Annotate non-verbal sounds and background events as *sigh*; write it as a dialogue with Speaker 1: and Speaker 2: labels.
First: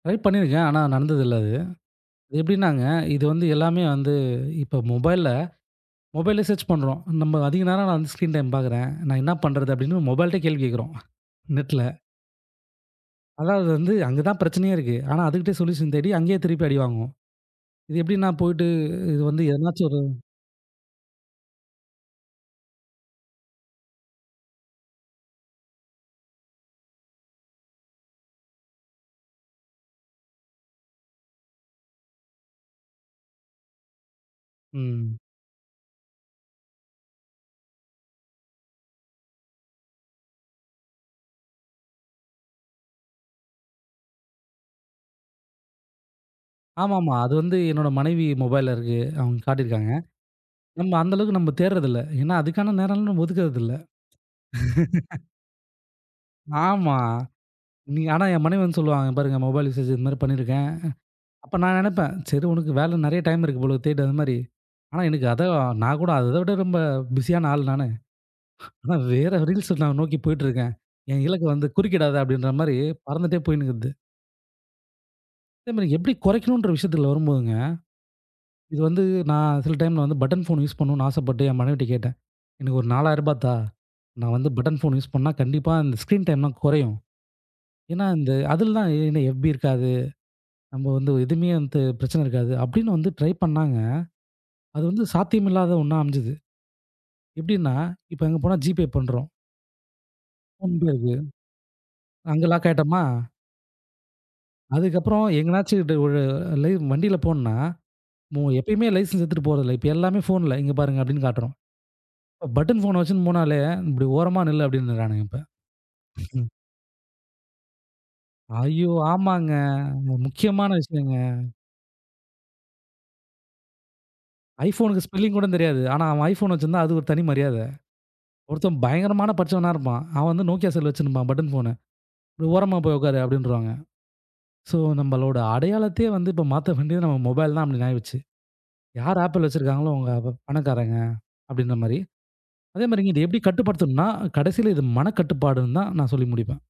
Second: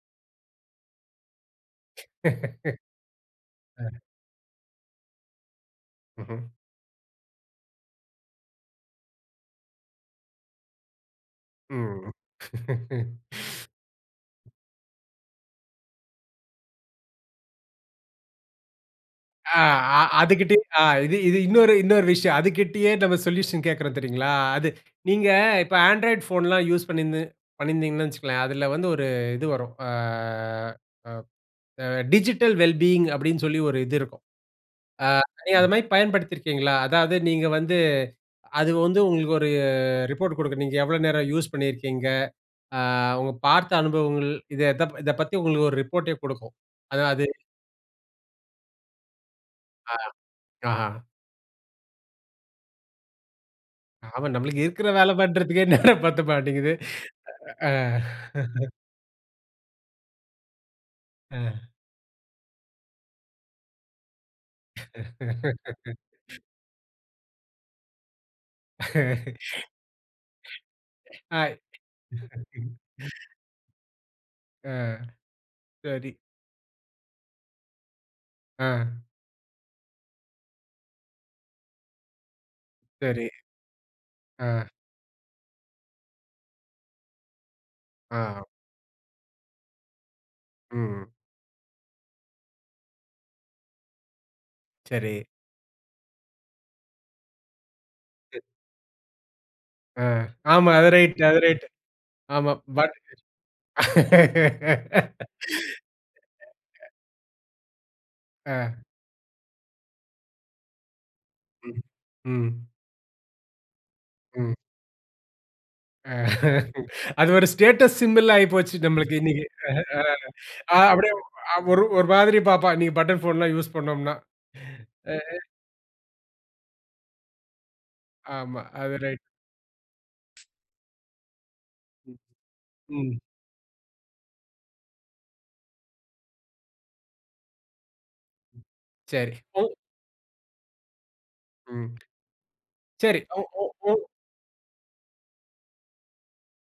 Speaker 1: Try பண்ணியிருக்கேன். ஆனா, நடந்ததில்ல அது.
Speaker 2: *laughs*
Speaker 1: எப்படின்னாங்க, இது வந்து எல்லாமே
Speaker 2: அ.
Speaker 1: வந்து, இப்ப மொபைல்ல மொபைல
Speaker 2: ஹ்ம்.
Speaker 1: சேர்ச் பண்ணுறோம். நம்ம அதிக நேரம் நான் வந்து ஸ்கிரீன் டைம் பாக்கிறேன். நான் என்ன பண்ணுறது? அப்படின்னு மொபைலிட்டயே கேள்வி கேக்குறோம் நெட்ல.
Speaker 2: ம். *laughs*
Speaker 1: அதாவது வந்து, அங்க தான்
Speaker 2: *inhales*
Speaker 1: பிரச்சனையே இருக்கு. ஆனா அதுகிட்டேயே சொல்யூஷன் தேடி, அங்கயே திருப்பி அடிவாங்குவோம். இது எப்படிண்ணா போயிட்டு, இது வந்து
Speaker 2: ஆ
Speaker 1: எதனாச்சும் ஒரு
Speaker 2: அ அதுகிட்டயே ஆ இது இது இன்னொரு இன்னொரு விஷயம். அதுகிட்டயே நம்ம சொல்யூஷன் கேக்குறோம் தெரியுங்களா? அது. நீங்க இப்ப ஆண்ட்ராய்ட் போன்லாம் யூஸ் பண்ணியிருந்து பண்ணியிருந்தீங்கன்னு வச்சுக்கங்களேன். அதில வந்து ஒரு இது வரும். ஆ அ அ டிஜிட்டல் வெல் பீயிங் அப்படின்னு சொல்லி ஒரு இது இருக்கும். ஆ
Speaker 1: ம்.
Speaker 2: நீங்க அது மாரி பயன்படுத்தி இருக்கீங்களா? அதாவது நீங்க வந்து அது வந்து உங்களுக்கு ஒரு ரிப்போர்ட் குடுக்கும். நீங்க எவ்வளோ நேரம் யூஸ் பண்ணியிருக்கீங்க? ஆ உங்க பார்த்த அனுபவங்கள் இத த இத பத்தி உங்களுக்கு ஒரு ரிப்போர்ட்டே குடுக்கும். அதா
Speaker 1: ஆமாமா.
Speaker 2: அது.
Speaker 1: அது வந்து என்னோட மனைவி மொபைல்ல இருக்கு. அவுங்க காட்டியிருக்காங்க.
Speaker 2: ஆஹ. ஆ.
Speaker 1: நம்ம அந்த அளவுக்கு நம்ம தேடுறதில்ல. ஏன்னா அதுக்கான நேரல்லா நம்ம ஒதுக்குறதில்ல.
Speaker 2: ஆமா. நம்மளுக்கு இருக்கிற வேல
Speaker 1: *laughs*
Speaker 2: பண்றதுக்கே நேரம் பத்த மாட்டேங்குது.
Speaker 1: ஆமா.
Speaker 2: *inhales* அ.
Speaker 1: நீங்க ஆனா என் மனைவி
Speaker 2: *laughs*
Speaker 1: வந்து சொல்லுவாங்க, பாருங்க மொபைல் யூசேஜ் இது மாரி பண்ணியிருக்கேன். அப்ப
Speaker 2: அ.
Speaker 1: நான் நெனப்பேன், சரி உனக்கு வேலை நெறைய டைம் இருக்கு போல தேடு அது மாரி. ஆனா எனக்கு அதை நான் கூட, அதை
Speaker 2: *laughs*
Speaker 1: விட ரொம்ப பிஸியான ஆள் நானு. ஆனா
Speaker 2: *laughs*
Speaker 1: வேற ரீல்ஸ் நான் நோக்கி போயிட்டு இருக்கேன். என்
Speaker 2: *inhales* ஆ.
Speaker 1: இலக்கை வந்து
Speaker 2: ம்,
Speaker 1: குறுக்கிடாத! அப்படின்ற
Speaker 2: ம், ம்.
Speaker 1: மாரி
Speaker 2: *inhales*
Speaker 1: பறந்துகிட்டே போயினு இருக்குது.
Speaker 2: ஆ.
Speaker 1: இத நா எப்படி
Speaker 2: சரி.
Speaker 1: கொறக்கணுன்ற விஷயத்தில வரும்போதுங்க, இது
Speaker 2: அ.
Speaker 1: வந்து நா சில டைம்ல வந்து பட்டன் ஃபோன் யூஸ் பண்ணணுனு ஆசைப்பட்டு என் மனைவிகிட்ட கேட்டேன். எனக்கு ஒரு
Speaker 2: சரி.
Speaker 1: ரூ. 4000 தா, நான் வந்து
Speaker 2: அ.
Speaker 1: பட்டன் ஃபோன் யூஸ் பண்ணா கண்டிப்பா அந்த ஸ்கிரீன் டைம்லா கொறையும். ஏன்னா இந்து
Speaker 2: ஆ.
Speaker 1: அதில தான் *unintelligible* எஹ்ப்-பி இருக்காது. நம்ம
Speaker 2: ம்.
Speaker 1: வந்து எதுவுமே வந்து பிரச்சனை இருக்காது. அப்படின்னு வந்து ட்ரை பண்ணாங்க, அது வந்து
Speaker 2: சரி.
Speaker 1: சாத்தியம் இல்லாத ஒண்ணா அமஞ்சது. எப்டின்னா இப்ப அங்க
Speaker 2: அ.
Speaker 1: போனா ஜிபே பண்றோம்.
Speaker 2: ஆ, ஆமா அது
Speaker 1: 9.
Speaker 2: ரைட் அது ரைட்.
Speaker 1: அங்க
Speaker 2: ஆமா
Speaker 1: லாக்
Speaker 2: பட்.
Speaker 1: ஆயிட்டமா? அதுக்கு அப்பறம்
Speaker 2: *laughs*
Speaker 1: எங்கனாச்சு டுவ் ஒரு லை
Speaker 2: *inhales*
Speaker 1: வண்டியில போணுன்னா,
Speaker 2: ஆ.
Speaker 1: எப்பயுமே லைசென்ஸ் எடுத்துட்டு போறதில்ல. இப்ப எல்லாமே ஃபோன்ல, இங்க பாருங்க அப்படின்னு காட்றோம்.
Speaker 2: ம். ம்.
Speaker 1: பட்டன் போன வச்சுன்போனாலே இப்டி ஓரமா
Speaker 2: ம்.
Speaker 1: நில்லு! அப்படின்றறானுங்க இப்ப.
Speaker 2: அ
Speaker 1: *chuckles*
Speaker 2: *laughs* அது ஒரு ஸ்டேட்டஸ் சிம்பல் ஆயிப்போச்சு
Speaker 1: ஐயோ!
Speaker 2: நம்மளுக்கு இன்னைக்கு.
Speaker 1: ஆமாங்க.
Speaker 2: அ அ
Speaker 1: முக்கியமான
Speaker 2: அ-அப்படியே
Speaker 1: விஷயங்க.
Speaker 2: அ ஒரு ஒரு மாதிரி பார்ப்பான். இன்னைக்கு பட்டன் போன்லாம் யூஸ் *breath*
Speaker 1: ஐபோன்க்கு ஸ்பெல்லிங்
Speaker 2: பண்னோம்ன்னா.அ.
Speaker 1: கூடங் தெரியாது. ஆனா அவன் ஐபோன் வச்சுருந்தா அது ஒரு தனி மரியாதை.
Speaker 2: ஆமா,
Speaker 1: ஒருத்தன்
Speaker 2: அது ரைட்.
Speaker 1: பயங்கரமான படிச்சவனா இருப்பான். அவன் வந்து நோக்கியா செல் வச்சுன்ருப்பான் பட்டன் போனு.
Speaker 2: ம்.
Speaker 1: ஓரமா போய்
Speaker 2: ம்.
Speaker 1: உக்காரு, அப்படின்ருவாங்க. சோ நம்மளோட அடையாளத்தையே வந்து இப்ப மாத்த வேண்டியது நம்ம மொபைல் தான் அப்படி ஆகிருச்சு. யார்
Speaker 2: சரி.
Speaker 1: ஆப்பிள்
Speaker 2: ஃபோ
Speaker 1: வச்சுருக்காங்களோ அவுங்க அப்ப பணக்காரங்க, அப்படிங்க
Speaker 2: ம்.
Speaker 1: மாரி. அதே மாரி
Speaker 2: சரி.
Speaker 1: நீங்க எப்டி
Speaker 2: ம். ம். ம்.
Speaker 1: கட்டுப்படுத்தனும்ன்னா, கடைசியில இது மனக்கட்டுப்பாடுன்னு தான் நான் சொல்லி முடிப்பேன்.